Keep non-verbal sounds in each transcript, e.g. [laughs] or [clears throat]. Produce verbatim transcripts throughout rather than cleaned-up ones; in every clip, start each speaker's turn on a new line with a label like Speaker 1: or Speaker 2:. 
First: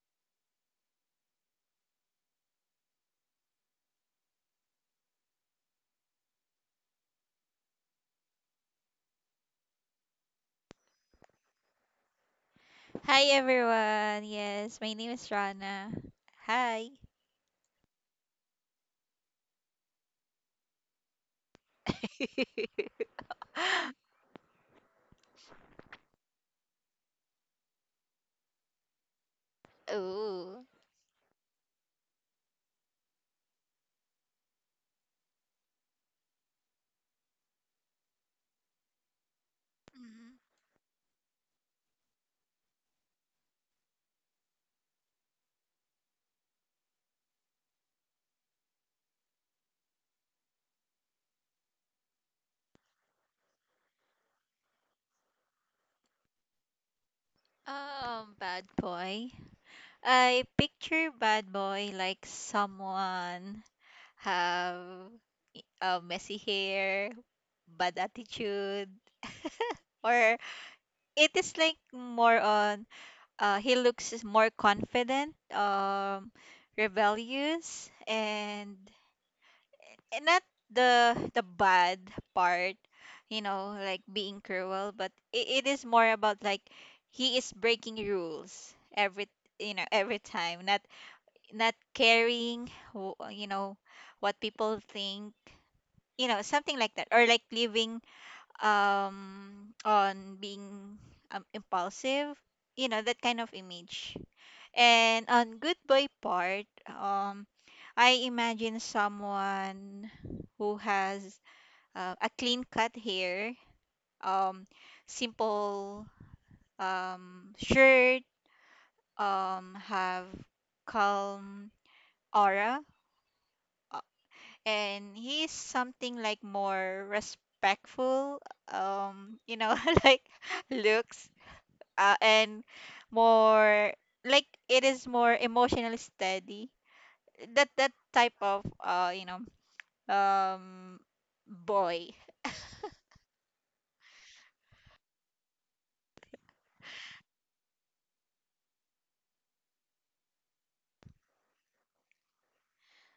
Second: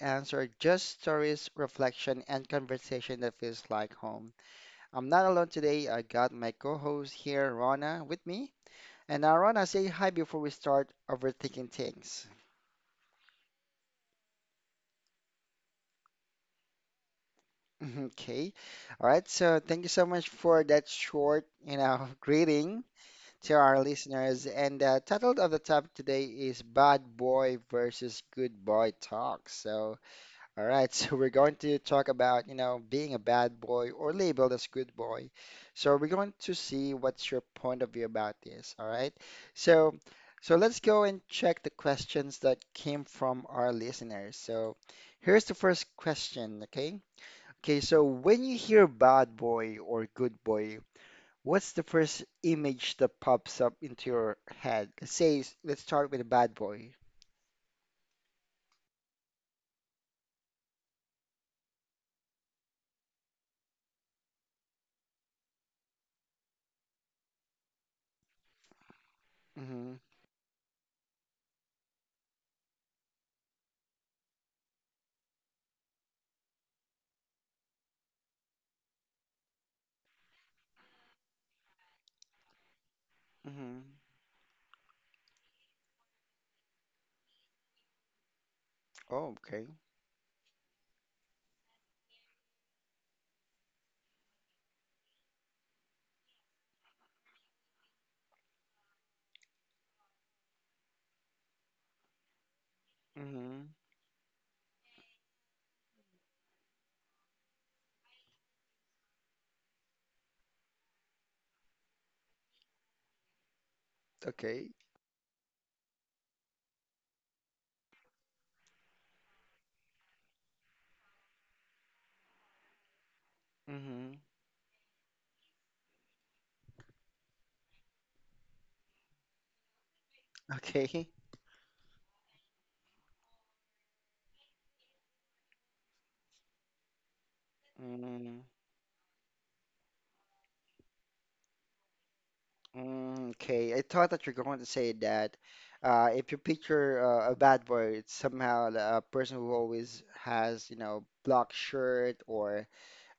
Speaker 1: answer, just stories, reflection, and conversation that feels like home. I'm not alone today, I got my co host here, Rona, with me. And now Rona, say hi before we start overthinking things.
Speaker 2: Hi everyone. Yes, my name is Rana. Hi.
Speaker 1: Mhm. Okay. All right. So thank you so much for that short, you know, [laughs] greeting
Speaker 2: [laughs]
Speaker 1: to our listeners. And the title of the topic today is Bad Boy versus Good Boy Talk. So, all
Speaker 2: Ooh.
Speaker 1: right. [laughs] So we're going to talk about, you know, being a bad boy or labeled as good boy. So we're going to see what's your point of view about this. All right. So,
Speaker 2: Mhm.
Speaker 1: so let's go and check the questions that came from our listeners. So here's the first question. Okay. Okay, so when you hear bad boy or good boy, what's the first image that pops up into your head? Say, s- let's start with a bad boy.
Speaker 2: Um, bad boy. I picture bad boy like someone have uh, messy hair, bad attitude,
Speaker 1: Mm-hmm.
Speaker 2: or it is like more on uh, he looks is more confident, um, rebellious, and and not the the bad part you know
Speaker 1: Mm-hmm.
Speaker 2: like being cruel but it, it is more about like he is breaking rules every
Speaker 1: Oh, okay.
Speaker 2: you know every time not not caring wh- you know what people think, you know something like that, or like living um on being um, impulsive, you know, that kind of
Speaker 1: Mm-hmm.
Speaker 2: image. And on good boy part, um I imagine someone who has uh, a clean cut hair, um,
Speaker 1: Okay.
Speaker 2: simple um, shirt, um, have calm aura, uh,
Speaker 1: Mm-hmm. [laughs]
Speaker 2: and he is something like more respectful, um, you know, [laughs] like
Speaker 1: Okay.
Speaker 2: looks, uh, and more like it is more emotionally steady. That that type
Speaker 1: Mm,
Speaker 2: of uh, you know, um, boy.
Speaker 1: mm, okay. I thought that you're going to say that uh, if you picture uh, a bad boy, it's somehow a person who always has, you know, black shirt or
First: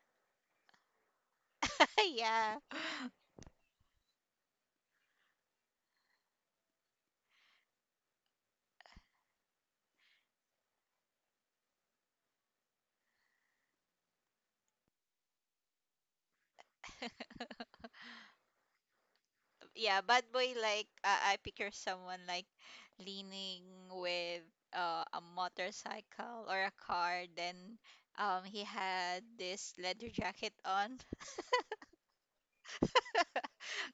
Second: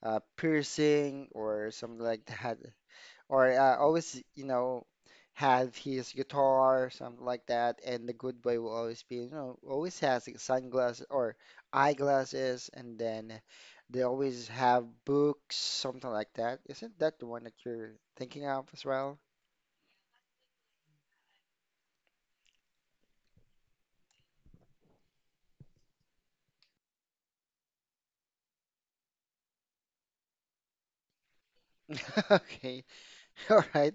Speaker 1: uh, piercing or something
Speaker 2: [laughs]
Speaker 1: like [laughs]
Speaker 2: Yeah.
Speaker 1: that. Or uh, always, you know, have his guitar, something like that. And the good boy will always be, you know, always has like, sunglasses or eyeglasses, and then they always have books, something like that. Isn't that the one that you're thinking of as well?
Speaker 2: Yeah, bad boy, like I I picture someone like leaning with uh, a motorcycle or a car, then um he had this leather jacket on.
Speaker 1: [laughs] Okay, [laughs] all right.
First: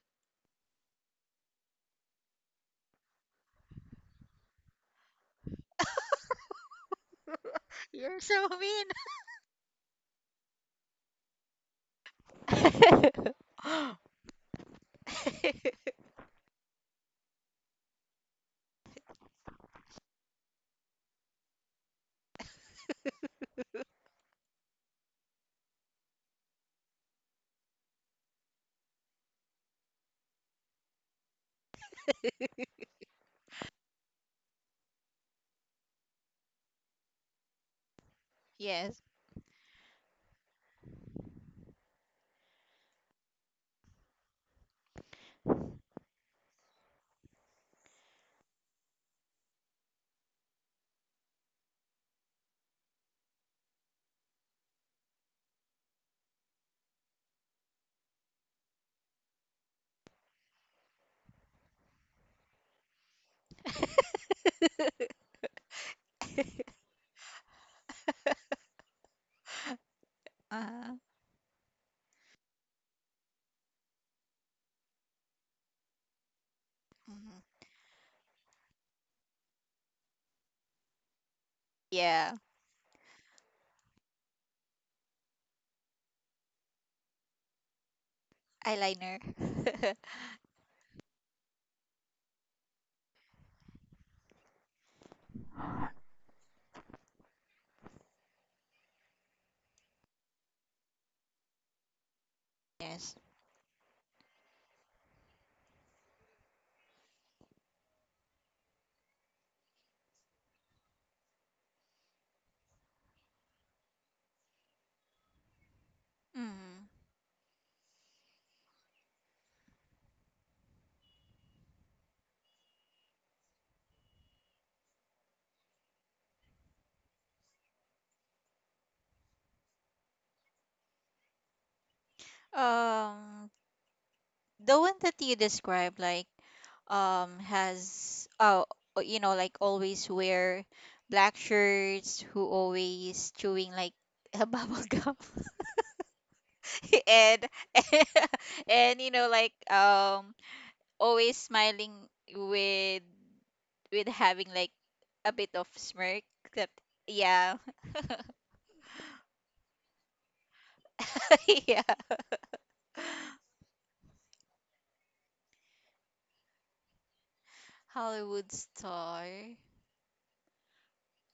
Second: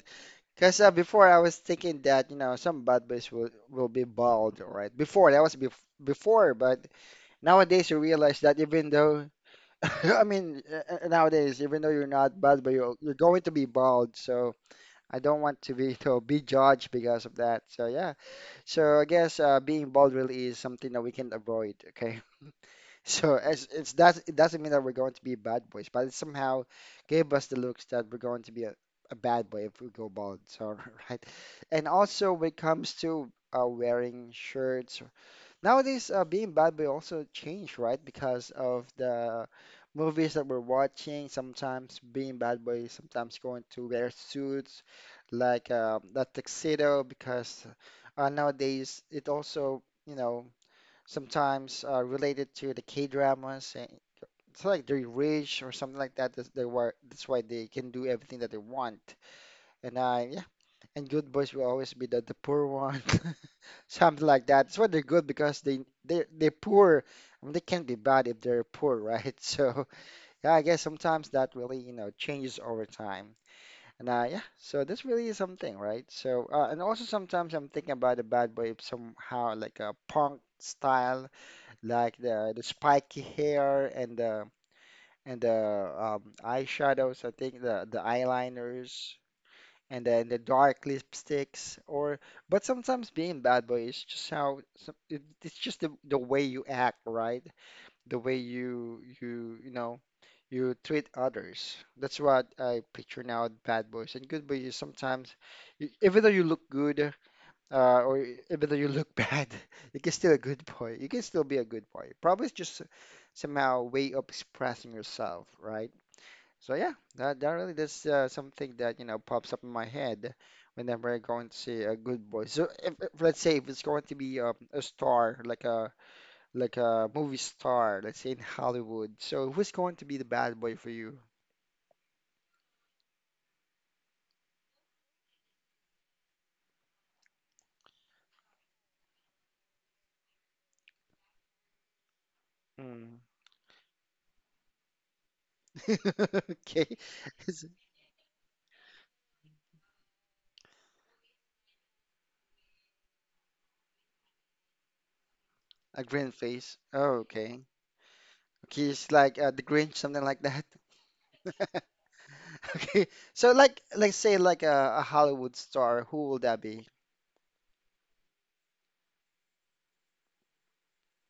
Speaker 1: Because uh, before I was thinking that, you know, some bad boys will will be bald, all right? Before that was bef before. But
Speaker 2: [laughs]
Speaker 1: nowadays you
Speaker 2: You're
Speaker 1: realize
Speaker 2: so
Speaker 1: that
Speaker 2: mean.
Speaker 1: even though [laughs] I mean, uh, uh, nowadays, even though you're not bald, but you're you're going to be
Speaker 2: [laughs]
Speaker 1: bald. So I don't want to
Speaker 2: [laughs]
Speaker 1: be [laughs] to be judged because of that. So yeah, so I guess uh, being bald really is something that we can avoid. Okay, [laughs] so as it's that it doesn't mean that we're going to be bad boys, but it somehow gave us the looks that we're going to be a, a bad boy if we go bald. So [laughs] right. And also when it comes to uh, wearing shirts nowadays, uh, being bad boy also changed, right? Because of
Speaker 2: Yes.
Speaker 1: the movies that we're watching. Sometimes being bad boy, sometimes going to wear suits like uh, that tuxedo. Because uh, nowadays, it also, you know, sometimes uh, related to the K-dramas. And it's like they're rich or something like that. That's, they were, that's why they can do everything that they want. And I, yeah, and good boys will always be the, the poor [laughs] one. Something like that. That's why they're
Speaker 2: [laughs]
Speaker 1: good because they they they're poor. I mean, they can't be bad if they're poor, right? [laughs] So yeah, I guess
Speaker 2: Uh,
Speaker 1: sometimes that really, you know, changes over time. And uh, yeah, so this really is something, right? So uh, and also
Speaker 2: mhm.
Speaker 1: sometimes I'm thinking about the bad boy if somehow like a punk style, like
Speaker 2: Yeah,
Speaker 1: the the spiky hair and the and the um, eyeshadows. I think the the eyeliners
Speaker 2: eyeliner. [laughs]
Speaker 1: and then the dark lipsticks. Or but sometimes being bad boy is just how some, it, it's just the, the way you act, right? The way you you you know you treat others. That's what I
Speaker 2: Yes.
Speaker 1: picture now with bad boys and good boys is sometimes you, even though you look good, uh, or even though you look [laughs] bad, you can still a good boy. You can still be a good boy probably. It's just somehow way of expressing yourself, right? So
Speaker 2: Mm.
Speaker 1: yeah, that, that really that's uh, something that you know pops up in my head whenever I'm going to see a good boy. So if, if let's say if it's going to be um, a star like a, like a movie star, let's say in [laughs] Hollywood. So who's going to be the bad boy for you?
Speaker 2: Um the one that you described, like um has oh uh, you know, like always wear black shirts, who
Speaker 1: Mm.
Speaker 2: always chewing like [laughs] a bubble gum,
Speaker 1: [laughs] Okay.
Speaker 2: [laughs] and,
Speaker 1: Is
Speaker 2: and
Speaker 1: it
Speaker 2: [laughs] and you know, like um always smiling with with having like a bit of
Speaker 1: a
Speaker 2: smirk.
Speaker 1: green
Speaker 2: That
Speaker 1: face. Oh,
Speaker 2: Yeah.
Speaker 1: okay. Okay, it's like uh, the Grinch, something like that.
Speaker 2: [laughs] Yeah.
Speaker 1: [laughs] Okay, so like let's say like a, a Hollywood star, who will that be?
Speaker 2: Hollywood star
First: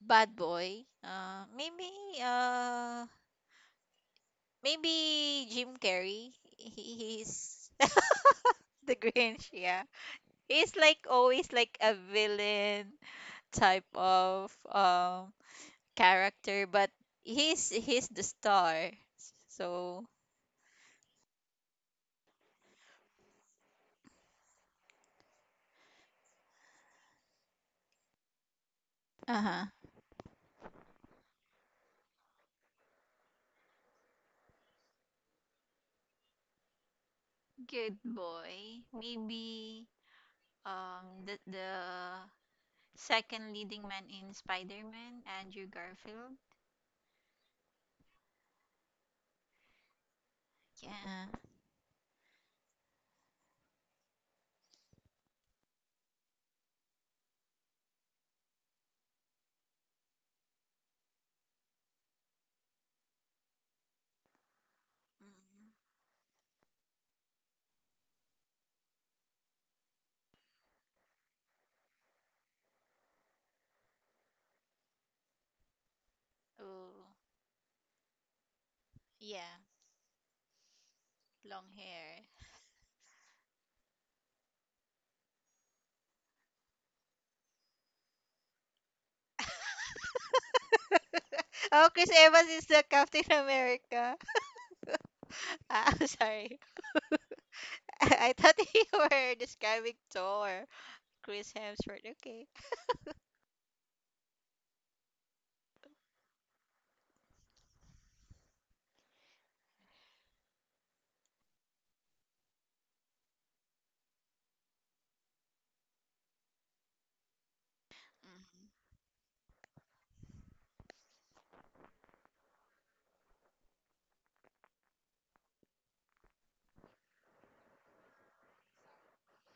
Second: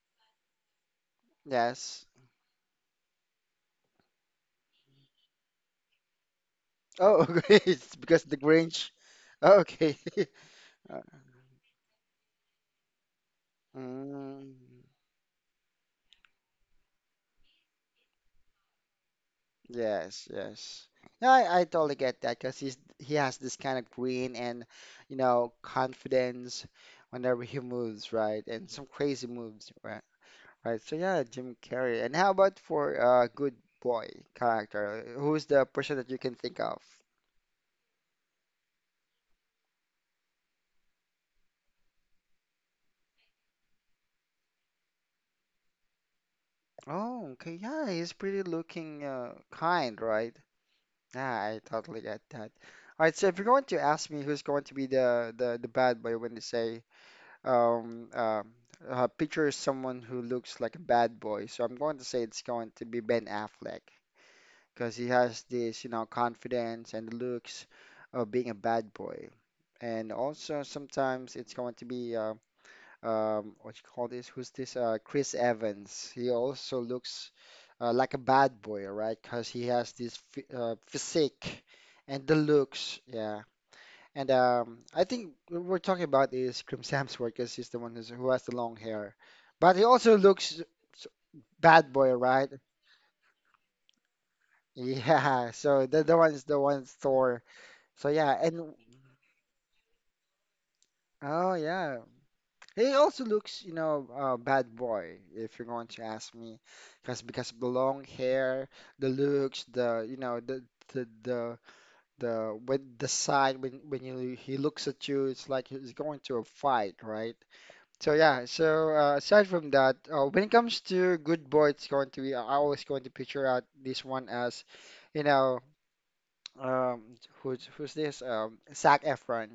Speaker 2: bad boy, uh maybe
Speaker 1: Yes.
Speaker 2: uh maybe Jim Carrey. He,
Speaker 1: Oh, [laughs] okay.
Speaker 2: he's
Speaker 1: It's because the
Speaker 2: [laughs]
Speaker 1: Grinch.
Speaker 2: the Grinch,
Speaker 1: Oh,
Speaker 2: yeah.
Speaker 1: okay. [laughs]
Speaker 2: He's
Speaker 1: Uh,
Speaker 2: like always like a villain type
Speaker 1: Mm,
Speaker 2: of um character, but he's he's the star. So
Speaker 1: yes, yes. No, I, I totally get that because he's he has this kind of green and you know confidence whenever he moves, right? And some crazy
Speaker 2: uh-huh.
Speaker 1: moves, right? Right. So yeah, Jim Carrey. And how about for a good boy character? Who's the person that you can think of?
Speaker 2: Good boy. Maybe um the the second leading man in Spider-Man, Andrew Garfield.
Speaker 1: Oh, okay. Yeah, he's pretty looking, uh, kind, right?
Speaker 2: Yeah.
Speaker 1: Yeah,
Speaker 2: Uh,
Speaker 1: I totally get that. All right, so if you're going to ask me who's going to be the the, the bad boy when they say um, um uh, picture someone who looks like a bad boy, so I'm going to say it's going to be Ben Affleck because he has
Speaker 2: mm.
Speaker 1: this, you know, confidence and the looks of being a bad boy. And also sometimes it's going to be uh, um, what you call this? Who's this? Uh, Chris Evans. He also
Speaker 2: Oh,
Speaker 1: looks uh, like a bad boy, right? Because
Speaker 2: yeah.
Speaker 1: he has this phy- uh, physique
Speaker 2: Long hair.
Speaker 1: and the looks. Yeah. And um, I think what we're talking about is Chris Hemsworth because he's the one who's, who has the long hair. But he also looks s-
Speaker 2: [laughs] Oh,
Speaker 1: bad
Speaker 2: Chris
Speaker 1: boy,
Speaker 2: Evans
Speaker 1: right? [laughs]
Speaker 2: is the Captain America. [laughs]
Speaker 1: Yeah. So
Speaker 2: Ah,
Speaker 1: the,
Speaker 2: I'm
Speaker 1: the one is the
Speaker 2: sorry.
Speaker 1: one Thor.
Speaker 2: [laughs]
Speaker 1: So
Speaker 2: I
Speaker 1: yeah.
Speaker 2: thought
Speaker 1: And
Speaker 2: you were describing Thor.
Speaker 1: oh,
Speaker 2: Chris
Speaker 1: yeah.
Speaker 2: Hemsworth. Okay.
Speaker 1: He also looks, you know, uh, bad boy, if you're going to ask me, because because of the long hair, the looks, the you know, the the the the when the side when when you, he looks at you, it's like he's going to a fight, right? So yeah, so uh, aside from that, uh, when it comes to good boy, it's going to be I always going to picture out this one as, you know, um, who's who's this? Um, Zac Efron,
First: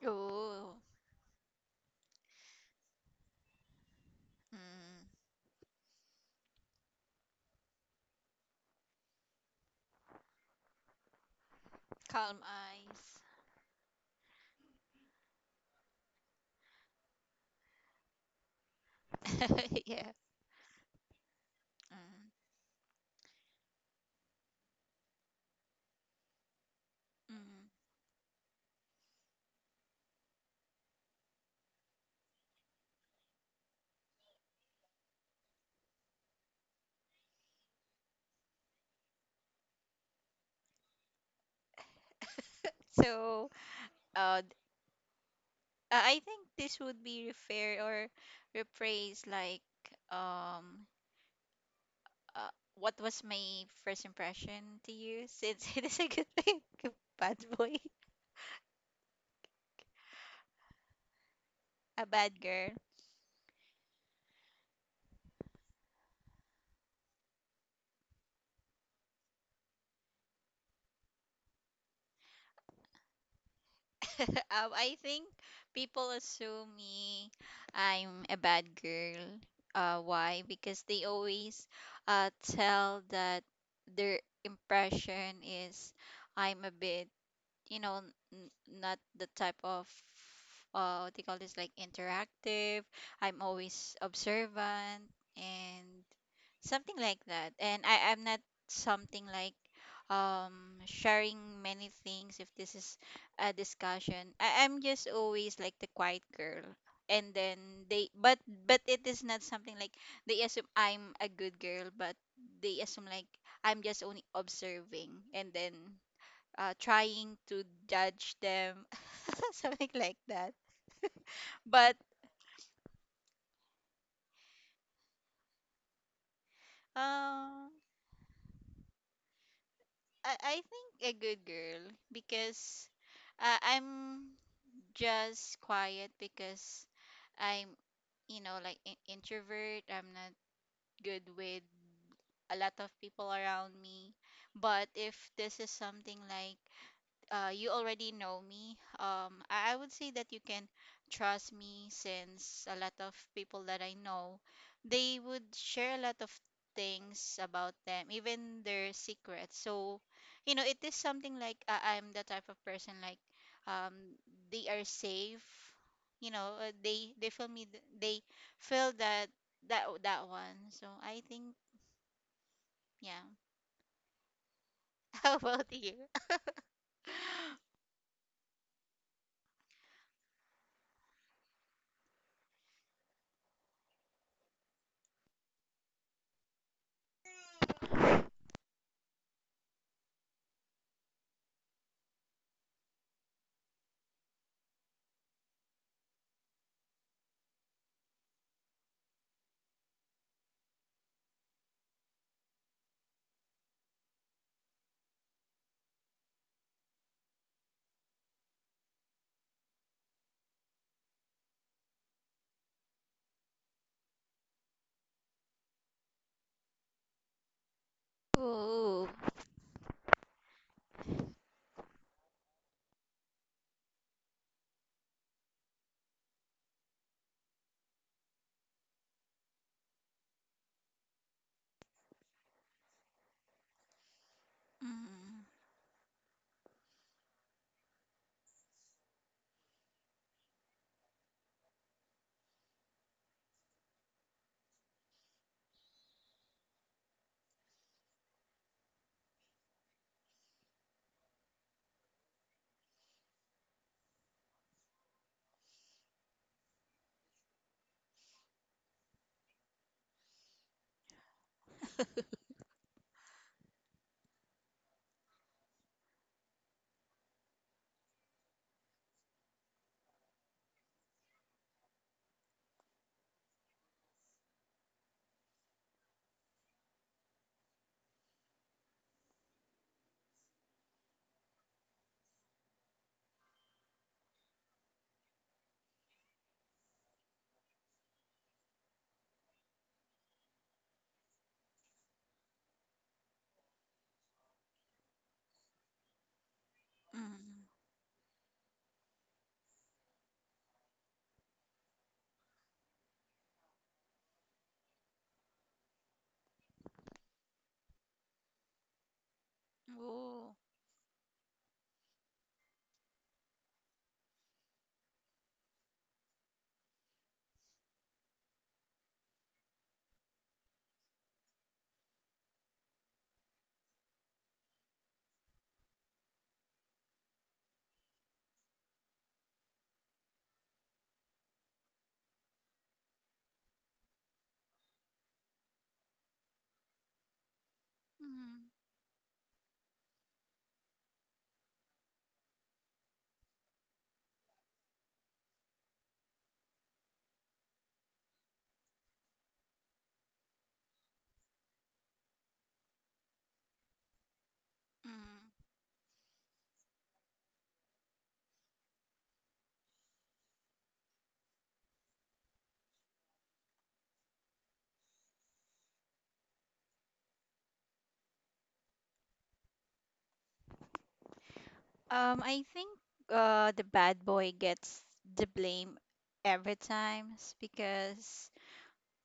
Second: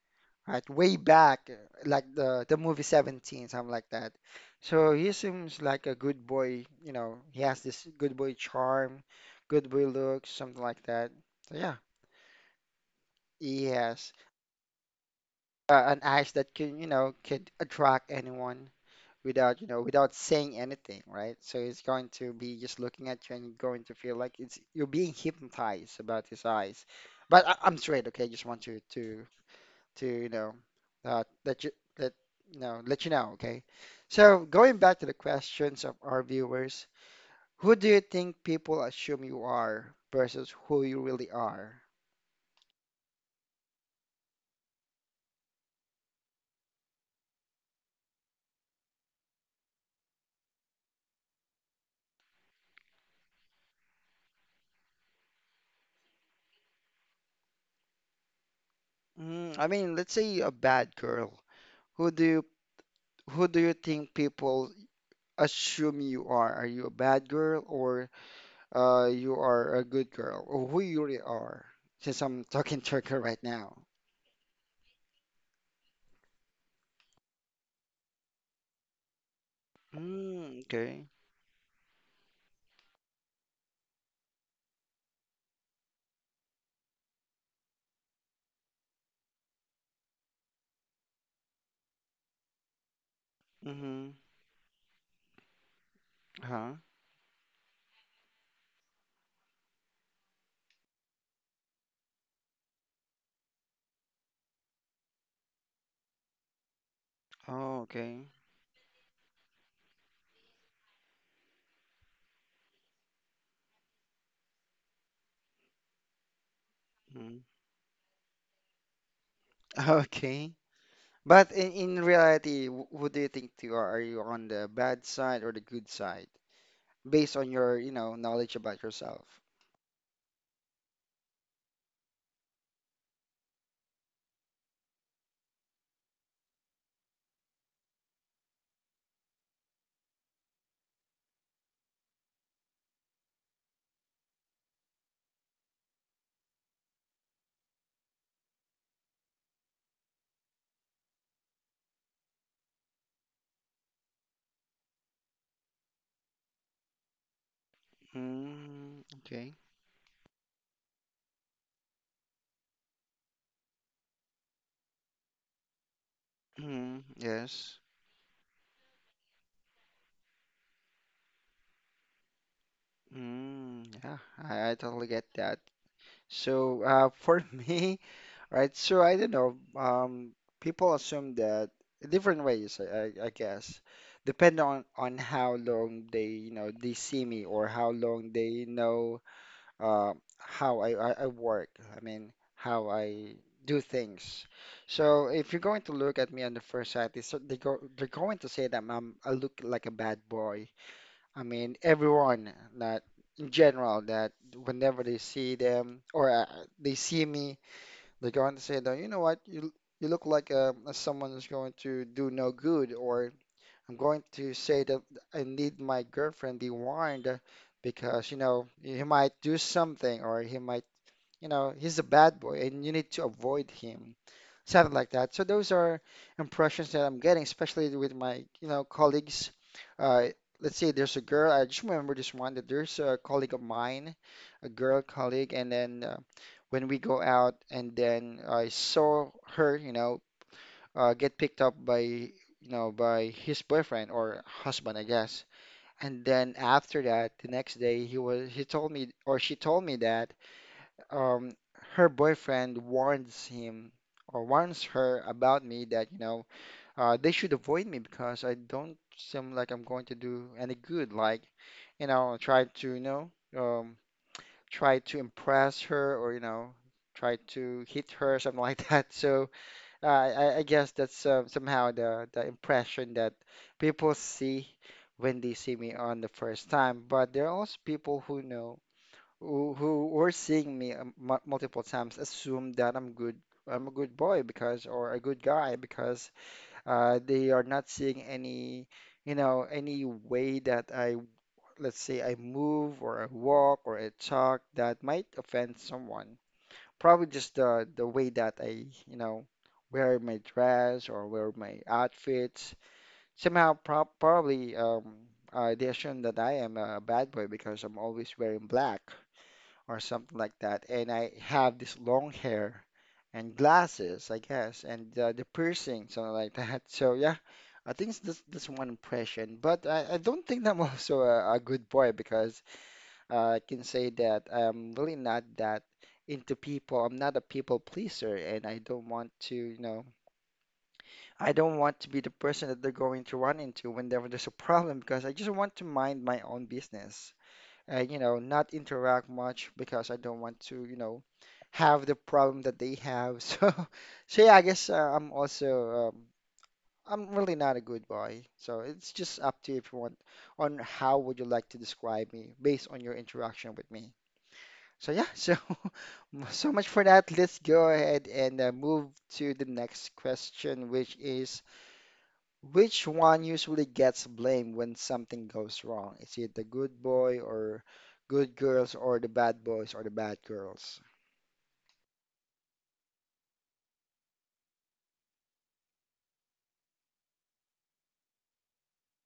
Speaker 2: Mm.
Speaker 1: right?
Speaker 2: Ooh.
Speaker 1: Way back, uh, like the the movie seventeen, something like that. So
Speaker 2: Mm.
Speaker 1: he seems like a good boy, you know, he has this good boy charm, good boy looks, something like that. So yeah,
Speaker 2: Calm eyes.
Speaker 1: he has uh, an eyes that can, you know, could attract anyone without, you know,
Speaker 2: [laughs] Yeah.
Speaker 1: without saying anything, right? So he's going
Speaker 2: Mm,
Speaker 1: to be just looking at you and you're going to feel like it's you're being hypnotized about his eyes. But I,
Speaker 2: mm.
Speaker 1: I'm straight, okay? Just want you to to you know uh, let you let you know let you know. Okay, so going back to the questions of our viewers, who do you think people assume you are versus who you really are?
Speaker 2: So, uh, th- uh, I think this would be refair or rephrase, like, um, uh, what was my first impression to you? Since [laughs] it is a good thing, [laughs] bad boy,
Speaker 1: Mm, I mean, let's say a bad girl.
Speaker 2: a
Speaker 1: Who do
Speaker 2: bad
Speaker 1: you
Speaker 2: girl.
Speaker 1: who do you think people assume you are? Are you a bad girl or uh, you are a good girl, or who you really are? Since I'm [laughs] talking to a girl right now.
Speaker 2: [laughs] um, I think people assume me I'm a bad girl. Uh, why?
Speaker 1: Mm,
Speaker 2: Because they
Speaker 1: okay.
Speaker 2: always uh, tell that their impression is I'm a bit, you know, n- n- not the type of uh what they call this, like interactive. I'm always
Speaker 1: Mm-hmm.
Speaker 2: observant and
Speaker 1: Huh.
Speaker 2: something like that, and i i'm not something like um sharing many things. If this is a discussion, I, i'm just always like the quiet girl, and then
Speaker 1: Oh,
Speaker 2: they
Speaker 1: okay.
Speaker 2: but but it is not something like they assume I'm a good girl, but they assume like I'm just only observing, and then uh,
Speaker 1: Mm-hmm.
Speaker 2: trying to judge them, [laughs] something like that.
Speaker 1: Okay. But in,
Speaker 2: But
Speaker 1: in reality, wh- who do you think you are? Are you on the bad side or the good side? Based on
Speaker 2: um,
Speaker 1: your, you know, knowledge about yourself.
Speaker 2: I, I think a good girl because uh, I'm just quiet because I'm, you know, like in- introvert. I'm not good with a lot of people around me. But if this is something like uh, you already know me. Um, I, I would say that you can trust me, since a lot of people that I know, they would share a lot of things about them, even their
Speaker 1: Mm, okay.
Speaker 2: secrets. So, you know, it is something like, uh, I'm the type of person like um, they are safe. You know, uh,
Speaker 1: Mm,
Speaker 2: they they feel me.
Speaker 1: yes.
Speaker 2: th- They feel that that that one. So I think, yeah.
Speaker 1: Mm, yeah, I, I totally
Speaker 2: [laughs]
Speaker 1: get
Speaker 2: How
Speaker 1: that.
Speaker 2: about you?
Speaker 1: So, uh, for [laughs]
Speaker 2: [laughs]
Speaker 1: me, right, so I don't know, um, people assume that different ways, I, I I guess, depending on, on how long they, you know, they see me or how long they know uh, how I, I, I work. I mean, how I do things. So if you're going to look at me on the first sight, they, so- they go, they're going to say that I'm, I look like a bad boy. I mean, everyone that in general that whenever they see them or uh, they see me, they're going to say that, you know what, you, you look like um someone who's going to do no good or I'm going to say that I need my girlfriend be warned because, you know, he
Speaker 2: Oh,
Speaker 1: might do something or he might, you know, he's a bad boy and you need to avoid him. Something like that. So those are impressions that I'm getting, especially with my, you know, colleagues. Uh, let's say there's a girl, I just remember this one that there's a colleague of mine, a girl
Speaker 2: mm,
Speaker 1: colleague, and then uh, when we go out and then I saw her, you know, uh, get picked up by you know by his boyfriend or husband, I guess. And then after that, the next day he was he told me or she told me that um, her boyfriend warns him or warns her about me that you know uh, they should avoid me because I don't seem like I'm going to do any good. Like you know, try to you know um, try to impress her, or you know try to hit her, something like [laughs] that. So uh, I, I guess that's uh, somehow the, the impression that people see when they see me on the first time. But there are also people who know who who were seeing me um, mu- multiple times, assume that I'm good. I'm a good boy because, or a good guy because uh, they are not seeing any you know any way that I, let's say I move or I walk or I talk, that might offend someone. Probably just
Speaker 2: mm.
Speaker 1: the the way that I, you know, wear my dress or wear my outfits. Somehow, prob probably um, uh, they assume that I am a bad boy because I'm always wearing black or something like
Speaker 2: Oh.
Speaker 1: that, and I have this long hair and glasses, I guess, and uh, the piercing, something like that. [laughs] So yeah, I think it's this this one impression, but I, I don't think I'm [laughs] also a, a good boy because uh, I can say that I'm really not that into people. I'm not a people pleaser, and I don't want to, you know, I don't want to be the person that they're going to run into whenever there's a problem because I just want to mind my own business and, you know,
Speaker 2: Mm-hmm.
Speaker 1: not interact much because I don't want to, you know, have the problem that they have. [laughs] So, so yeah, I guess uh, I'm also, um, I'm really not a good boy. So it's just up to you if you want, on how would you like to describe me based on your interaction with me. So yeah, so [laughs] so much for that. Let's go ahead and uh, move to the next question, which is, which one usually gets blamed when something goes wrong? Is it the good boy or good girls, or the bad boys or the bad girls?
Speaker 2: Um, I think uh the bad boy gets the blame every time, s- because,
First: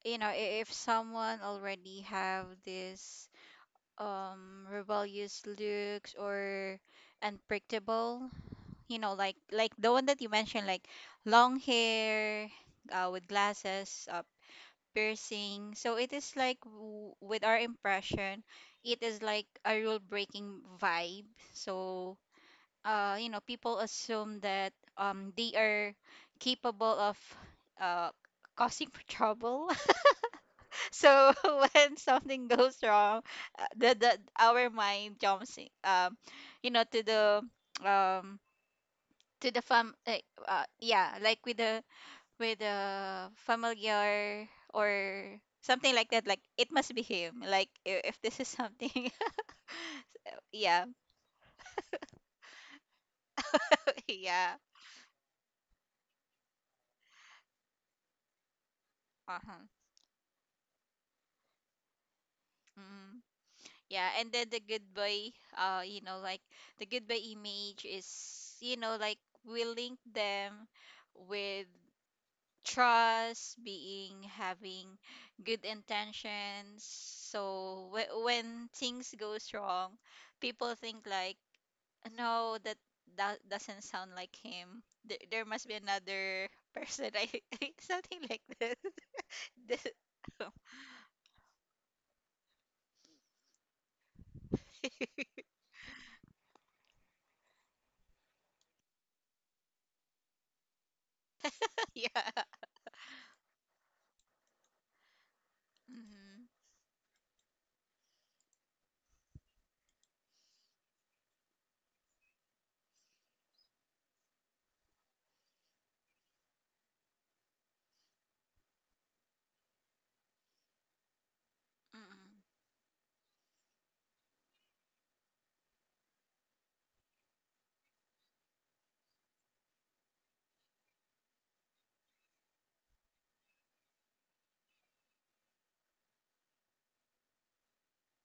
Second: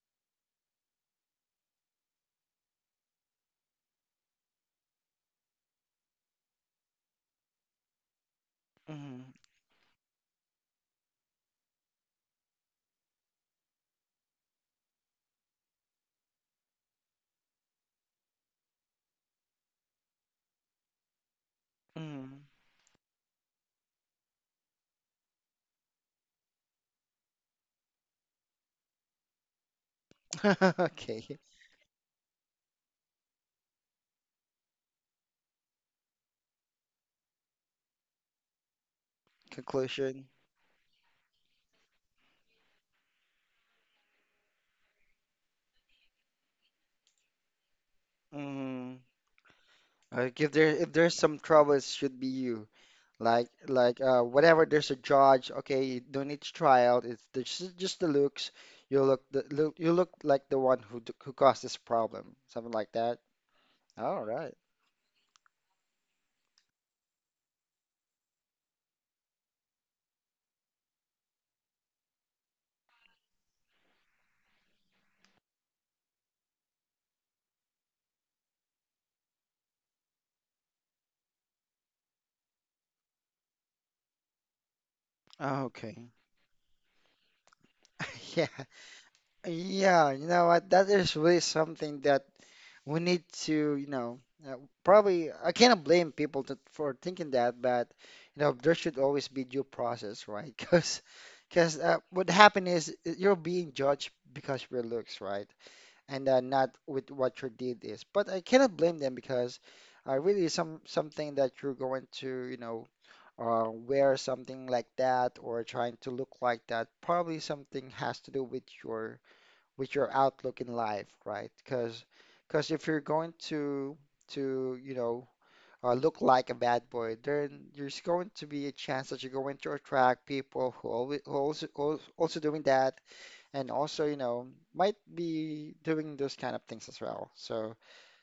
Speaker 2: you know, i- if someone already have this um rebellious looks or unpredictable, you know,
Speaker 1: Mm,
Speaker 2: like like the one that you mentioned, like long hair, uh, with glasses, uh, piercing. So it is like, w- with our impression, it is like a rule breaking vibe. So
Speaker 1: mm.
Speaker 2: uh, you know, people assume that um they are capable of uh causing [laughs] trouble.
Speaker 1: [laughs]
Speaker 2: [laughs] So
Speaker 1: Okay.
Speaker 2: [laughs] when something goes wrong, uh, the, the our mind jumps in, um you know, to the um to the fam uh,
Speaker 1: Conclusion.
Speaker 2: uh, yeah, like with the with a familiar or something like that, like it must be him, like, i- if this is
Speaker 1: Mm.
Speaker 2: something.
Speaker 1: Uh,
Speaker 2: [laughs]
Speaker 1: if there,
Speaker 2: Yeah.
Speaker 1: if there's some trouble, it should be you. Like
Speaker 2: [laughs]
Speaker 1: like
Speaker 2: But
Speaker 1: uh,
Speaker 2: yeah.
Speaker 1: whatever there's a judge, okay, you don't need to try out. It's the- just just the looks. You look the
Speaker 2: Uh-huh.
Speaker 1: look, you look like the one who d- who caused this problem, something like
Speaker 2: Mm.
Speaker 1: that.
Speaker 2: Yeah,
Speaker 1: All
Speaker 2: and then
Speaker 1: right.
Speaker 2: the goodbye, uh you know, like the goodbye image is, you know, like we link them with trust, being having good intentions. So wh- when things goes wrong, people think like, no, that that doesn't sound like him. There, there must be
Speaker 1: Okay.
Speaker 2: another person. [laughs] I think
Speaker 1: [laughs]
Speaker 2: something like
Speaker 1: Yeah,
Speaker 2: this. [laughs] This.
Speaker 1: yeah,
Speaker 2: [laughs]
Speaker 1: you know what? That is really something that we need to, you know, uh, probably I cannot blame people to, for thinking that, but you know, there should always be due process, right? [laughs] Because, because uh, what
Speaker 2: Yeah.
Speaker 1: happened is uh, you're being judged because of your looks, right? And uh,
Speaker 2: Mm-hmm.
Speaker 1: not with what your deed is. But I cannot blame them because uh, really some something that you're going to, you know, uh, wear something like that or trying to look like that, probably something has to do with your, with your outlook in life, right? Because
Speaker 2: Mm-hmm.
Speaker 1: because if you're going to to, you know, uh, look like a bad boy, then there's going to be a chance that you're going to attract people who always also, also doing that and also, you know, might be doing those kind of things as well. So,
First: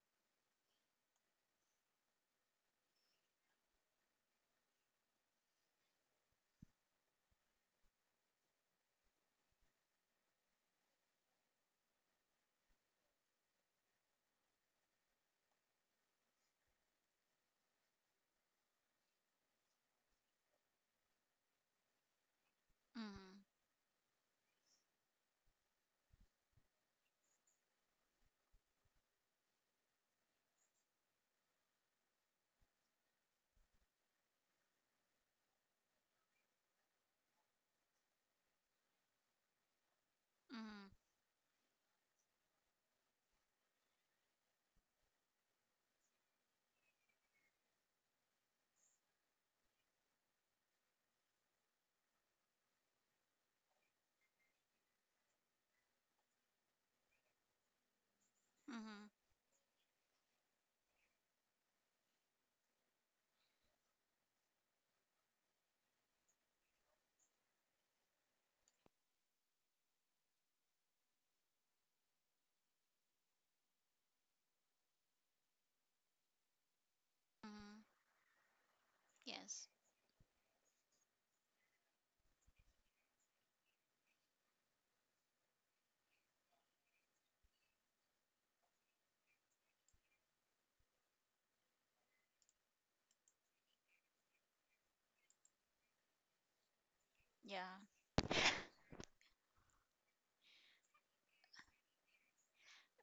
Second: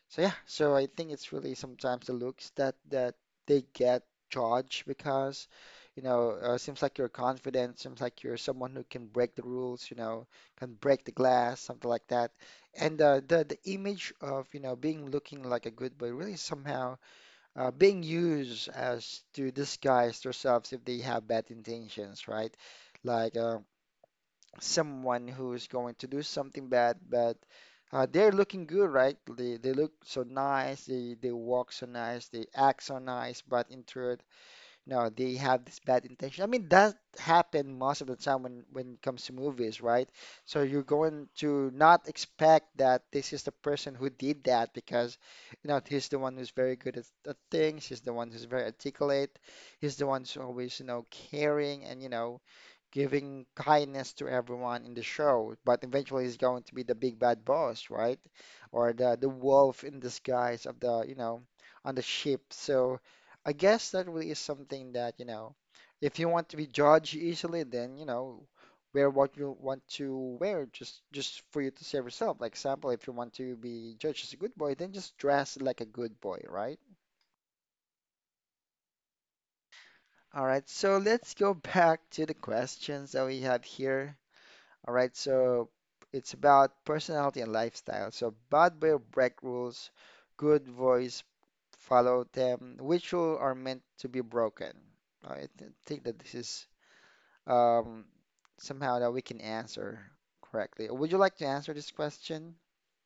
Speaker 1: so yeah, so I think it's really sometimes the looks that that they get judged because, you know, uh, seems like you're confident, seems like you're someone who can break the rules, you know, can break the glass, something like that. And uh, the the image of, you know, being looking like a good boy, really somehow uh, being used as to disguise themselves if they have bad intentions, right? Like,
Speaker 2: Mm-hmm.
Speaker 1: um, someone who's going to do something bad, but uh, they're looking good, right? They they look so nice, they they walk so nice, they act so nice, but in truth, no, they have this bad intention. I mean, that happen most of the time when when it comes to movies, right? So you're
Speaker 2: Mm-hmm.
Speaker 1: going to not expect that this is the person who did that because, you know, he's the one who's very good at, at things, he's the one who's very articulate, he's the one who's always, you know, caring and, you know, giving kindness to everyone in the show, but eventually he's going to be the big bad boss, right? Or
Speaker 2: Mm-hmm.
Speaker 1: the the wolf in disguise of the, you know, on the ship. So I guess that really is something that, you know, if you want to be judged easily, then, you know, wear what you want to wear, just just for you to save yourself. Like example, if you want to be judged as a good boy, then just dress like a good boy, right?
Speaker 2: Mm-hmm. Yes.
Speaker 1: All right, so let's go back to the questions that we have here. All right, so it's about personality and lifestyle. So bad boy break rules, good voice follow them. Which rule are meant to be broken? I th- think that this is um,
Speaker 2: Yeah. [laughs]
Speaker 1: somehow that we can answer correctly. Would you like to answer this question?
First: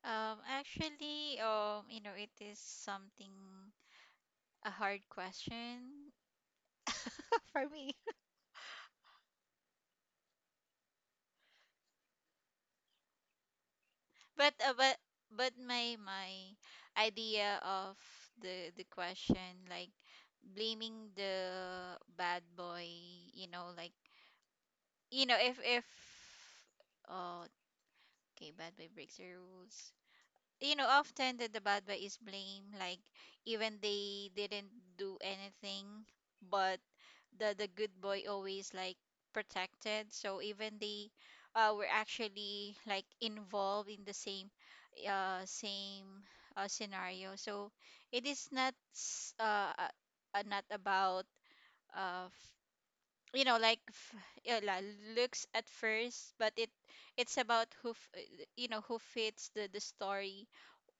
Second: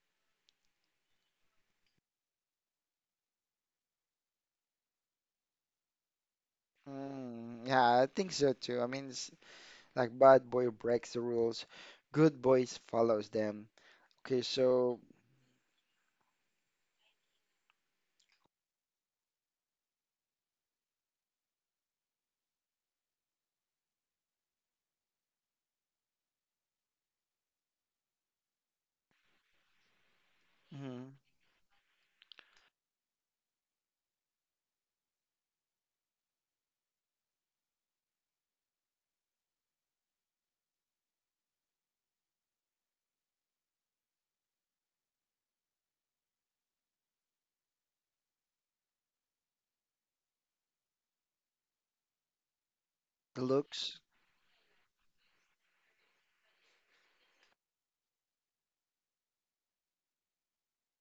Speaker 2: Um, actually, um, you know, it is something a hard question [laughs] for
Speaker 1: Mm,
Speaker 2: me.
Speaker 1: yeah, I think so too. I mean, it's like bad boy breaks the rules, good boys follows them.
Speaker 2: [laughs]
Speaker 1: Okay,
Speaker 2: But uh, but
Speaker 1: so
Speaker 2: but my my idea of the the question, like blaming the bad boy, you know, like, you know, if if oh okay, bad boy breaks the rules. You know,
Speaker 1: mhm,
Speaker 2: often that the bad boy is blamed, like, even they didn't do anything, but the the good boy always like protected. So even they uh were actually like involved in the same uh same uh, scenario. So it is not, s- uh, uh uh, not about uh
Speaker 1: the
Speaker 2: you know, like,
Speaker 1: looks,
Speaker 2: f- yeah, la- looks at first, but it it's about who f- uh, you know, who fits the the story,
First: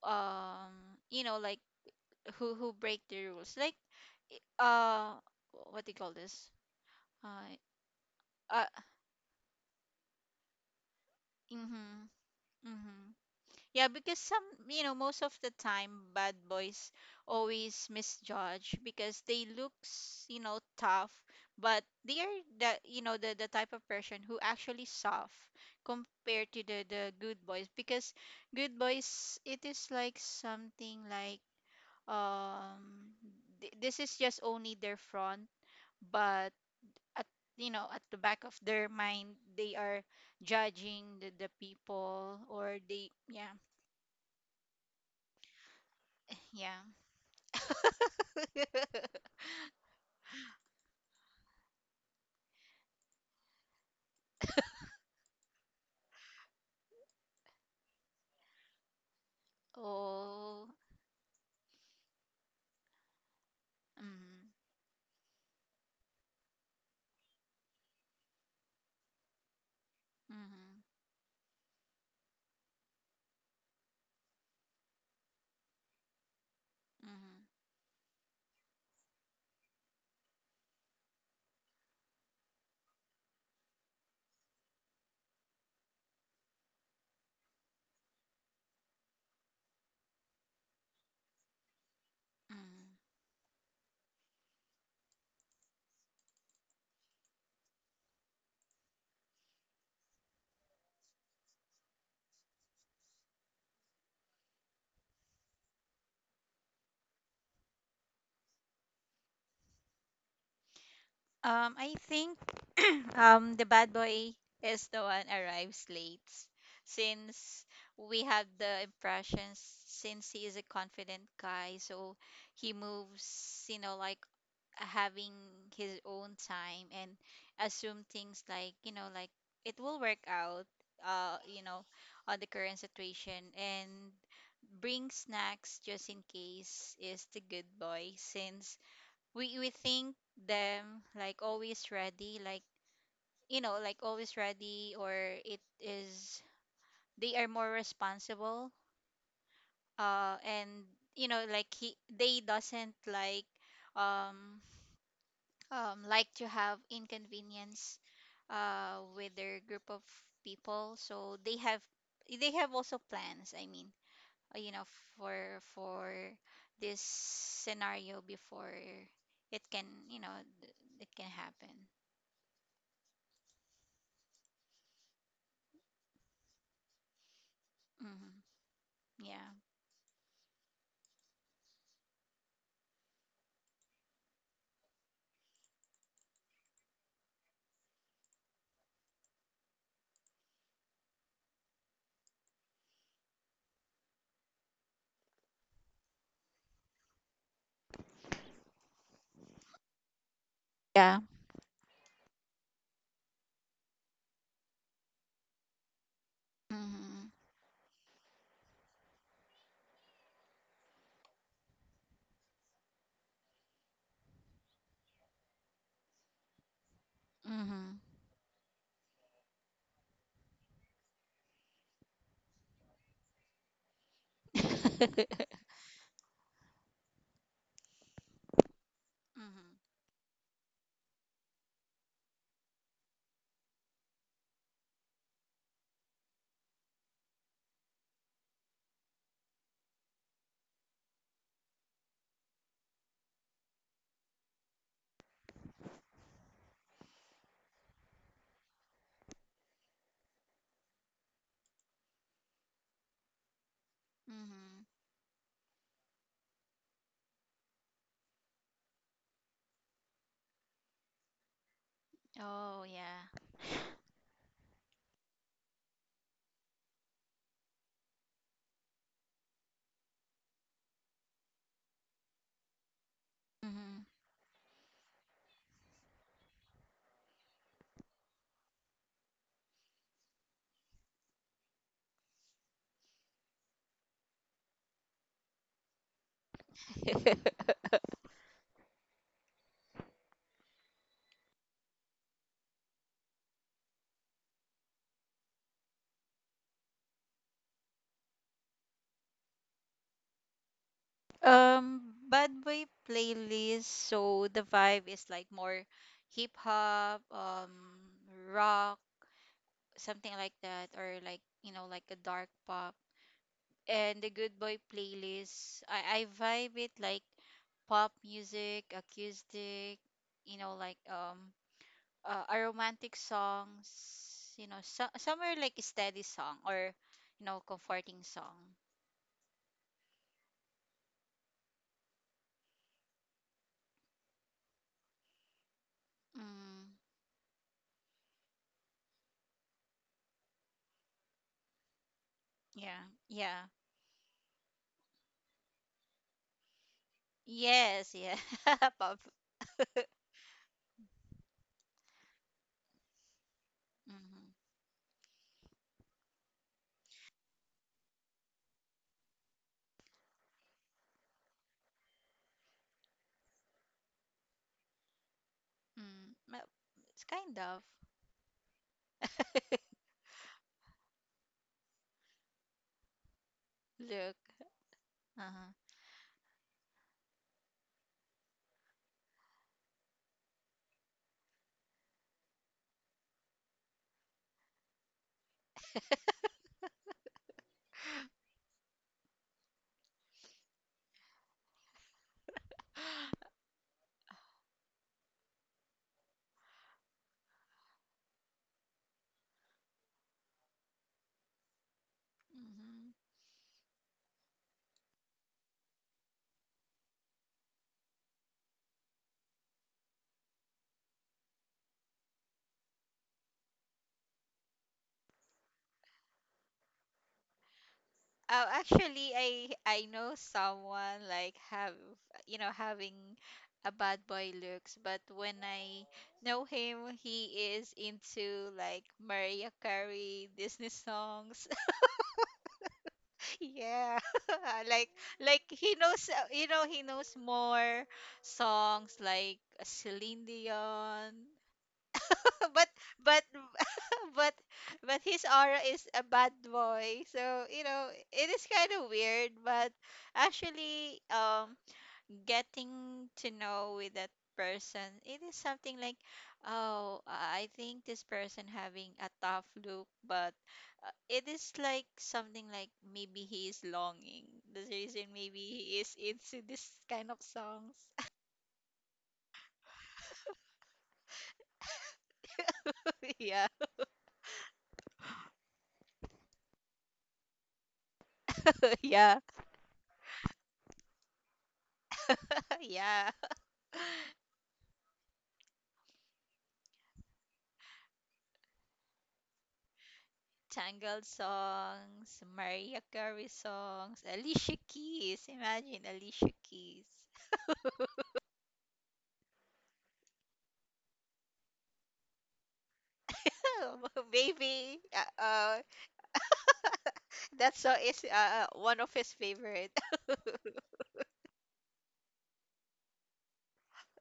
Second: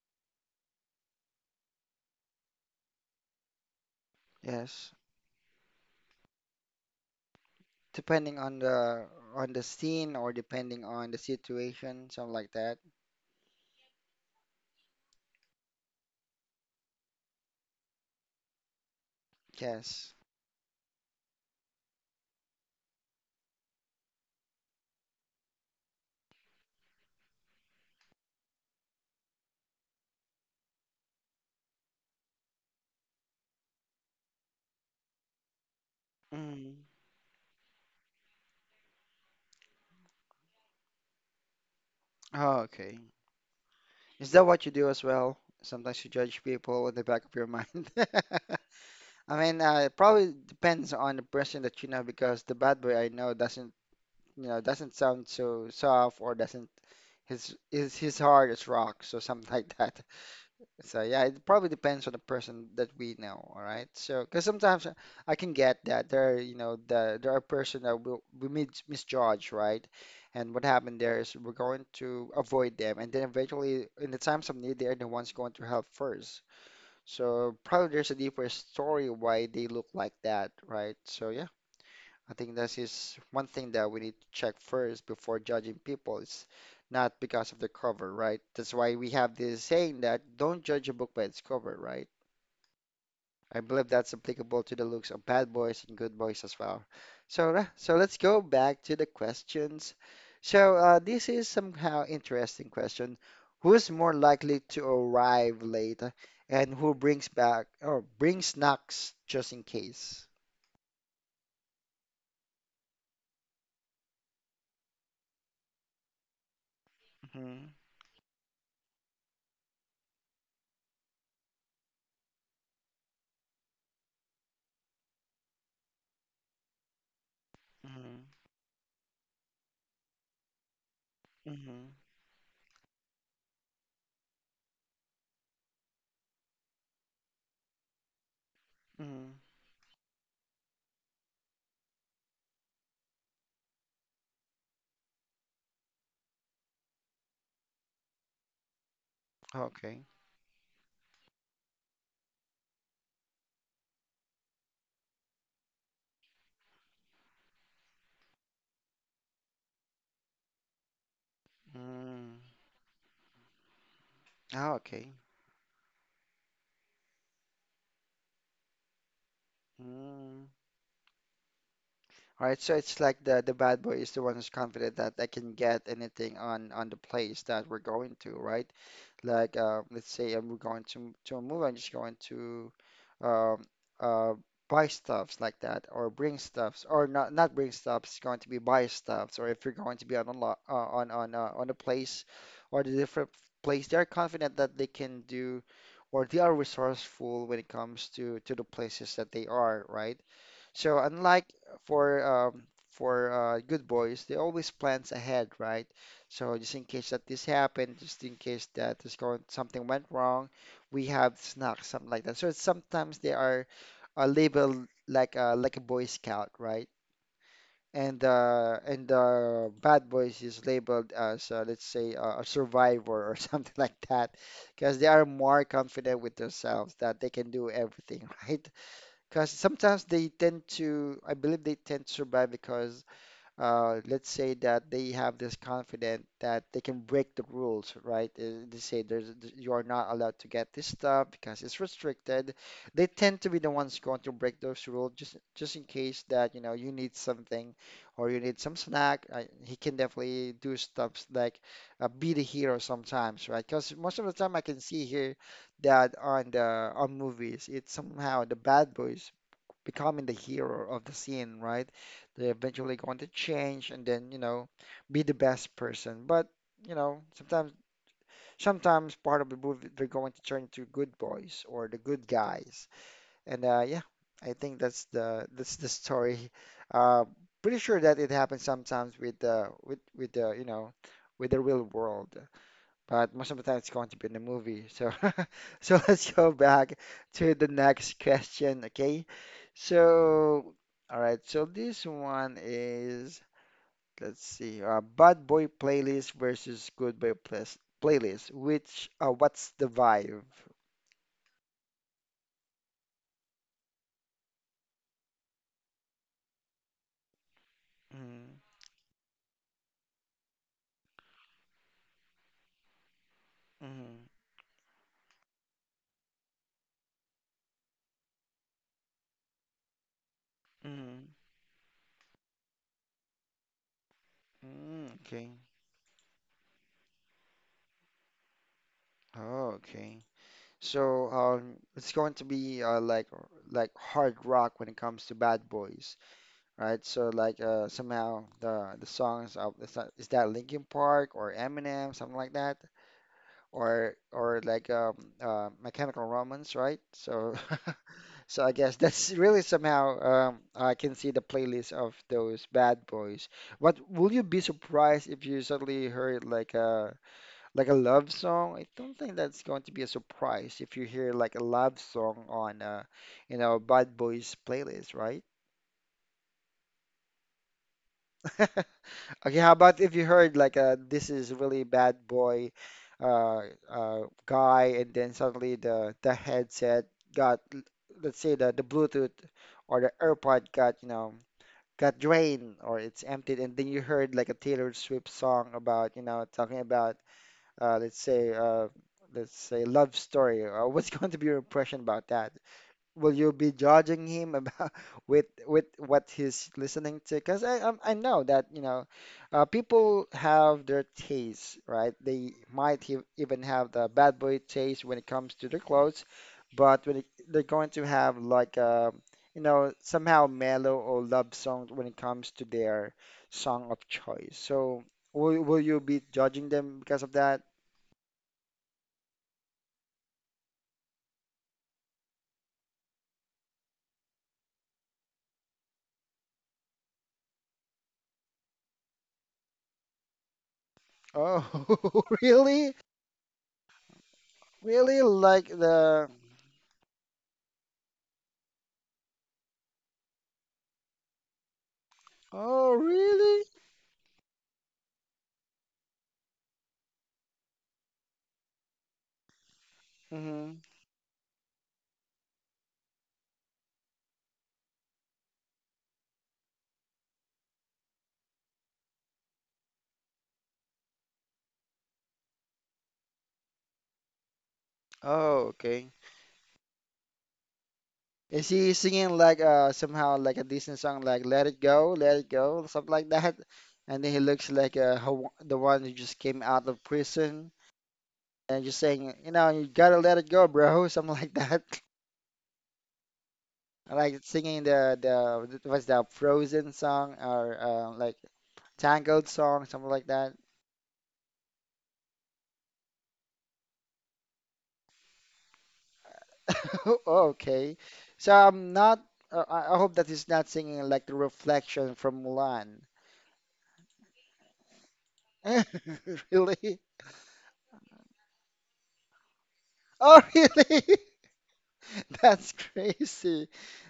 Speaker 2: um you know, like who who break the rules, like, i-
Speaker 1: yes.
Speaker 2: uh what do you call this, uh,
Speaker 1: Depending on
Speaker 2: uh,
Speaker 1: the, on the scene, or depending on the
Speaker 2: mm-hmm,
Speaker 1: situation, something like that.
Speaker 2: mm-hmm. Yeah, because some, you know, most of the time, bad boys always misjudge because they
Speaker 1: Yes.
Speaker 2: looks, you know, tough, but they are the, you know, the the type of person who actually soft, compared to the the good boys, because good boys it is like something like, um th- this is just only their front, but
Speaker 1: Mm.
Speaker 2: at, you know, at the back of their mind they are judging the, the people,
Speaker 1: Oh,
Speaker 2: or
Speaker 1: okay.
Speaker 2: they, yeah.
Speaker 1: Is that what you do as well? Sometimes you judge
Speaker 2: Yeah.
Speaker 1: people in the back of your mind. [laughs] I
Speaker 2: [laughs]
Speaker 1: mean, uh, it probably depends on the person that you know, because the bad boy I know doesn't, you know, doesn't sound so soft, or doesn't, his his his heart is rock, so something [laughs] like that.
Speaker 2: Oh,
Speaker 1: So yeah, it probably depends on the person that we know, all right? So, because
Speaker 2: mm,
Speaker 1: sometimes I I can get that there, are, you know, the there are person that will we mis misjudge, right? And what
Speaker 2: mm-hmm,
Speaker 1: happened there is we're going to avoid them, and then eventually, in the times of need, they're the ones going to help first.
Speaker 2: mm-hmm,
Speaker 1: So probably there's a deeper story why they look like that, right? So yeah. I think this is one thing that we need to check first before judging people. It's not because of the cover, right? That's why we have this saying that don't judge a book by its cover, right?
Speaker 2: mm.
Speaker 1: I believe that's applicable to the looks of bad boys and good boys as well. So, uh, so let's go back to the questions. So, uh, this is somehow interesting question. Who's more likely to arrive late, and who brings back or brings snacks just in case?
Speaker 2: Um, I think [clears throat] um the bad boy is the one arrives late, since
Speaker 1: Hmm.
Speaker 2: we had the impression, since he is a confident guy, so he moves, you know, like having his own time and assume
Speaker 1: Hmm.
Speaker 2: things, like, you know, like it will work out, uh you know,
Speaker 1: Hmm.
Speaker 2: on the current situation. And bring snacks just in case is the good boy, since
Speaker 1: Hmm.
Speaker 2: we we think them like always ready, like, you know, like always ready, or it is they are more responsible,
Speaker 1: Okay.
Speaker 2: uh and, you know, like he they doesn't like, um um, like to have inconvenience uh, with their group of people, so they have,
Speaker 1: Mm.
Speaker 2: they have also plans. I mean, uh, you
Speaker 1: Ah,
Speaker 2: know,
Speaker 1: okay.
Speaker 2: for for this scenario before it can, you know,
Speaker 1: Mm.
Speaker 2: th- it can happen.
Speaker 1: All right. So it's like the the bad boy is the one who's confident that I can get anything on on the place that we're going
Speaker 2: Hmm.
Speaker 1: to, right?
Speaker 2: Yeah.
Speaker 1: Like, uh, let's say I'm going to to a movie, I'm just going to, um, uh, buy stuffs like that or bring stuffs, or not not bring stuffs, it's going to be buy stuffs, or if you're going to be on a lot, uh, on on uh, on a place or the different place, they're confident that they can do, or they are resourceful when it comes to to the places that they are, right? So
Speaker 2: Yeah.
Speaker 1: unlike for um, for uh, good boys, they always plans ahead, right? So just in case
Speaker 2: Mm-hmm.
Speaker 1: that this happened, just in case that there's going something went wrong, we have snacks, something like that. So sometimes they are uh, labeled like a like a Boy Scout, right?
Speaker 2: Mm-hmm.
Speaker 1: And uh, and uh, bad boys is labeled as uh, let's say uh, a survivor, or [laughs] something like that, because they
Speaker 2: [laughs]
Speaker 1: are more confident with themselves that they can do everything, [laughs] right? Because
Speaker 2: Mm-hmm.
Speaker 1: sometimes they tend to, I believe they tend to survive because, uh, let's say that they have this confidence that they can break the rules, right? Uh, they say there's, you are not allowed to get this stuff because it's restricted. They tend to be the ones going to break those rules, just just in case that you know you need something or you need some snack. Uh, he can definitely do stuff like uh, be the hero sometimes, right? Because most of the time I
Speaker 2: Mm-hmm.
Speaker 1: can see here that on the on movies, it's somehow the bad boys becoming the hero of the scene, right? They're
Speaker 2: Oh
Speaker 1: eventually
Speaker 2: yeah.
Speaker 1: going to change and then, you know, be the best person. But, you know, sometimes sometimes part of the movie they're going to turn to good boys or the good guys. And uh yeah, I think that's the, that's the story. [laughs] Uh, pretty sure that it happens sometimes with uh with with the, you know, with the real world, but most of the time it's going to be in the movie. So, [laughs] so let's go back
Speaker 2: Mm-hmm.
Speaker 1: to the
Speaker 2: [laughs]
Speaker 1: next question, okay? So, all right. So this one is, let's see, uh, Bad Boy playlist versus Good Boy playlist. Playlist. Which, uh, what's the vibe?
Speaker 2: Um, bad boy playlist. So the vibe is like more hip hop, um,
Speaker 1: Mm,
Speaker 2: rock, something like that, or like, you know, like a dark pop. And
Speaker 1: mm,
Speaker 2: the good boy playlist, I I vibe it like pop music, acoustic, you know, like,
Speaker 1: mm,
Speaker 2: um, uh, a romantic songs, you know, so
Speaker 1: mm, okay.
Speaker 2: somewhere like a steady song, or, you know, comforting song.
Speaker 1: Oh, okay. So, um, it's going to be uh, like like hard rock when it comes to Bad Boys,
Speaker 2: Mm,
Speaker 1: right? So like uh, somehow the the songs of is that, is that Linkin Park or Eminem, something like that,
Speaker 2: yeah, yeah.
Speaker 1: or or like um, uh, Mechanical Romance, right? So
Speaker 2: Yes, yeah.
Speaker 1: [laughs] so I
Speaker 2: [laughs]
Speaker 1: guess
Speaker 2: Pop.
Speaker 1: that's really somehow um, I can see the playlist of those bad boys. What will
Speaker 2: Mhm.
Speaker 1: you be surprised if you suddenly heard like a like a love song? I don't think that's going to be a surprise if you hear like a love song on uh, you know bad boys playlist, right?
Speaker 2: Mm. Well, it's kind of.
Speaker 1: [laughs] Okay, how
Speaker 2: [laughs]
Speaker 1: about if you heard like uh this is really bad boy uh uh
Speaker 2: Look.
Speaker 1: guy and then
Speaker 2: Uh-huh.
Speaker 1: suddenly the the headset got l- let's say the the Bluetooth or the AirPod got you know got drained or it's emptied and then you heard like a Taylor Swift song about you know talking about uh let's say uh let's say love story, uh, what's [laughs] going to be your impression about that? Will you be judging him about [laughs] with with what he's listening to? Because I, I I know that you know, uh, people have their tastes, right? They
Speaker 2: Hmm.
Speaker 1: might he even have the bad boy taste when it comes to their clothes, but when it, they're going to have like uh, you know somehow mellow or love songs when it comes to their song of choice. So will will you be judging them because of that?
Speaker 2: Oh, actually, I I know someone like have, you know, having a bad boy looks, but when I know him, he is into like Mariah Carey Disney songs. [laughs]
Speaker 1: Oh, [laughs] really?
Speaker 2: Yeah, [laughs] like,
Speaker 1: Really?
Speaker 2: like
Speaker 1: Like
Speaker 2: he knows,
Speaker 1: the
Speaker 2: uh, you know, he knows more songs like Celine Dion, [laughs] but
Speaker 1: oh,
Speaker 2: but
Speaker 1: really?
Speaker 2: [laughs] but but his aura is a bad boy. So, you know, it is kind of weird, but
Speaker 1: Mm-hmm.
Speaker 2: actually, um getting to know with that person, it is something like, oh, I think this person having a tough look, but uh, it is like something like maybe he is longing. The reason maybe
Speaker 1: Oh,
Speaker 2: he is
Speaker 1: okay.
Speaker 2: into this kind of songs.
Speaker 1: Is he singing like uh somehow like a Disney song like "Let It Go, Let It Go" something like
Speaker 2: [laughs]
Speaker 1: that?
Speaker 2: Yeah.
Speaker 1: And then he looks like uh Haw- the one who just came out of prison and
Speaker 2: [laughs]
Speaker 1: just
Speaker 2: Yeah.
Speaker 1: saying, you know, you gotta let it go, bro, [laughs] something like that. [laughs]
Speaker 2: [laughs] Yeah.
Speaker 1: Like singing the the what's that Frozen song or uh, like Tangled song, something like that.
Speaker 2: Tangled songs, Mariah Carey songs, Alicia Keys. Imagine Alicia Keys.
Speaker 1: [laughs] Oh, okay, so I'm not. Uh, I I hope that he's not singing like the reflection from Mulan.
Speaker 2: [laughs] Baby, uh, uh,
Speaker 1: [laughs] Really?
Speaker 2: that song is uh, uh, one of his favorite. [laughs]
Speaker 1: Oh, [laughs] really? [laughs] That's crazy.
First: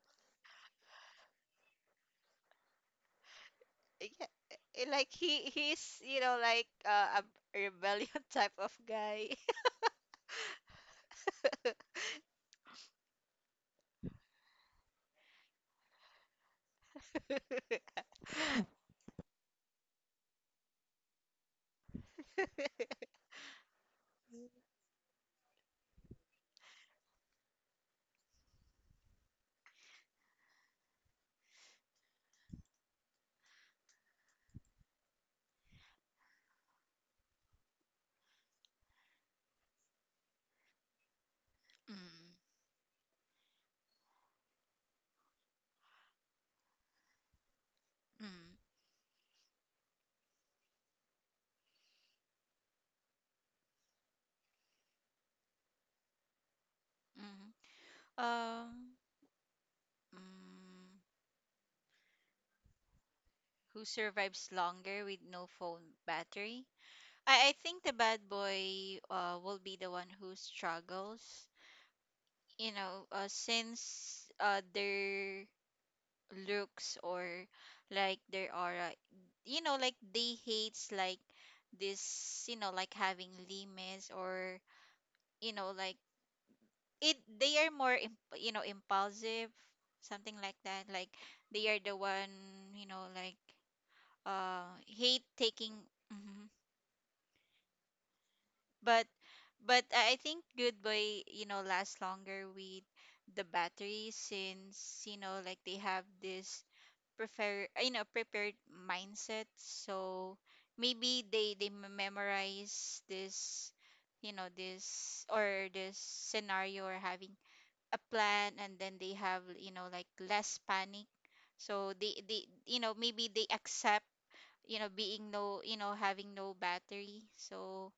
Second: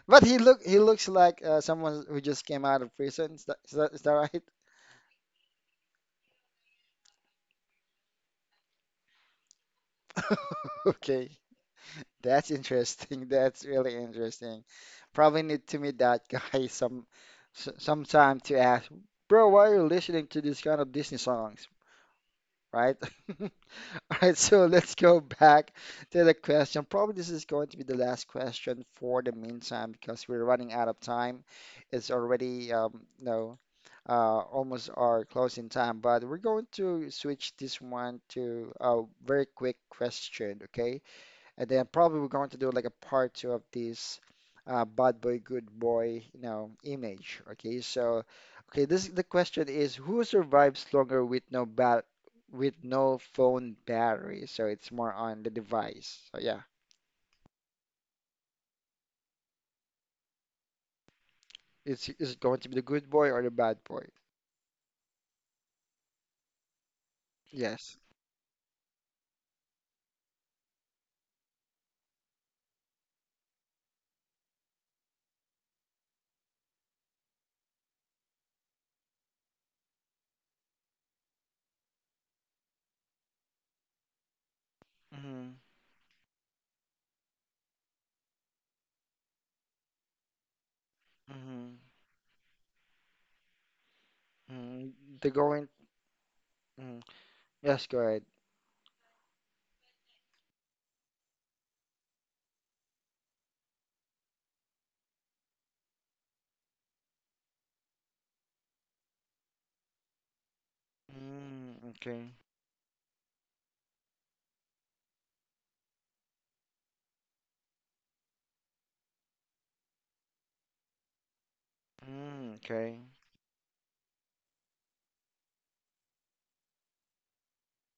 Speaker 1: But he look he looks like uh, someone who just came out of prison. Is that, is that, is that
Speaker 2: Yeah,
Speaker 1: right?
Speaker 2: eh, like he he's, you know, like, uh, a rebellion [laughs] type of guy.
Speaker 1: [laughs] Okay. That's interesting. [laughs] That's really interesting. Probably need to meet that [laughs] guy some s- sometime to
Speaker 2: [laughs]
Speaker 1: ask, bro, why are you listening to this kind of Disney songs, right? [laughs] [laughs] All right, so let's go back to the question. Probably this is going to be the last question for the meantime because we're running out of time. It's already um, no, uh, almost our closing time, but we're going to switch this one to a very quick question, okay? And then probably we're
Speaker 2: Mm,
Speaker 1: going to do like a part two of this uh, bad boy, good boy, you know, image. Okay, so
Speaker 2: mm,
Speaker 1: okay, this the question is who survives longer with no bat with no phone battery? So it's more on the device. So yeah,
Speaker 2: mm. Um, mm,
Speaker 1: it's is it going to be the good boy or the bad
Speaker 2: who
Speaker 1: boy?
Speaker 2: survives longer with no phone battery? I, I think the
Speaker 1: Yes.
Speaker 2: bad boy uh, will be the one who struggles. You know, uh, since uh, their looks or like their aura, you know, like they hates like this, you know, like having limits or, you
Speaker 1: Mm-hmm.
Speaker 2: know, like it. They are more, imp- you know, impulsive, something like that. Like they
Speaker 1: Mm-hmm.
Speaker 2: are the one, you know, like uh
Speaker 1: Mm-hmm.
Speaker 2: hate
Speaker 1: They're going.
Speaker 2: taking. Mhm.
Speaker 1: Mm. Yes, go ahead.
Speaker 2: but but I I think Goodbye, you know, lasts longer with the battery, since, you know, like they have this prefer, you know, prepared mindset. So maybe they they
Speaker 1: Mm,
Speaker 2: me-
Speaker 1: okay.
Speaker 2: memorize this, you know, this or this scenario, or having a plan, and then they have, you know, like less panic, so they they,
Speaker 1: Mm,
Speaker 2: you know,
Speaker 1: okay.
Speaker 2: maybe they accept, you know, being no, you know, having no battery, so,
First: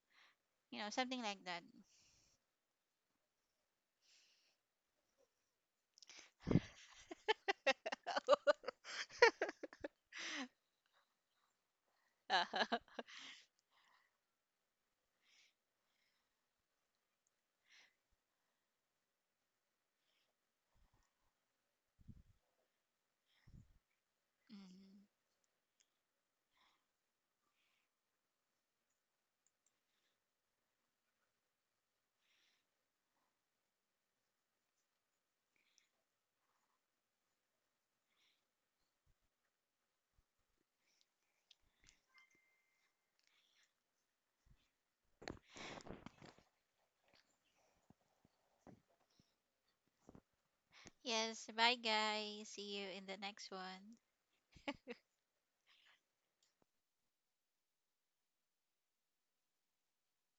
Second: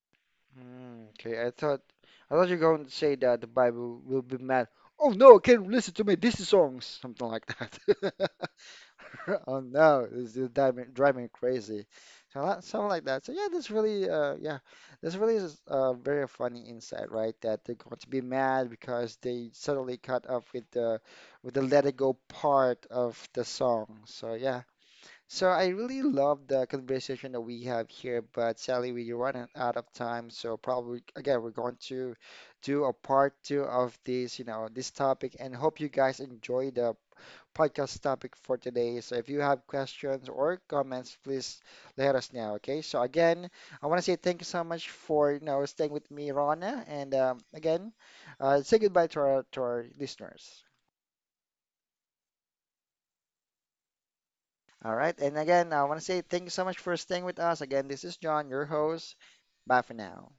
Speaker 2: you know,
Speaker 1: Mm,
Speaker 2: something
Speaker 1: okay,
Speaker 2: like
Speaker 1: I
Speaker 2: that.
Speaker 1: thought I thought you were going to say that the Bible will be mad. Oh no, I can't listen to my Disney songs, something like that. [laughs] Oh no, this is driving driving me crazy. So that, something
Speaker 2: [laughs]
Speaker 1: like that. So yeah, that's really uh yeah, that's really is a very funny insight, right? That they're going to be mad because they suddenly cut off with the with the let it go part of the song. So yeah,
Speaker 2: Mhm.
Speaker 1: so I really love the conversation that we have here, but sadly we run out of time. So probably again we're going to do a part two of this, you know, this topic, and hope you guys enjoy the podcast topic for today. So if you have questions or comments, please let us know. Okay. So again, I want to say thank you so much for you know staying with me, Rana, and um, again, uh, say goodbye to our to our listeners.
Speaker 2: Yes, bye guys. See you in the next one.
Speaker 1: All right. And again, I want to say thank you so much for staying with us. Again, this is John, your host. Bye for now.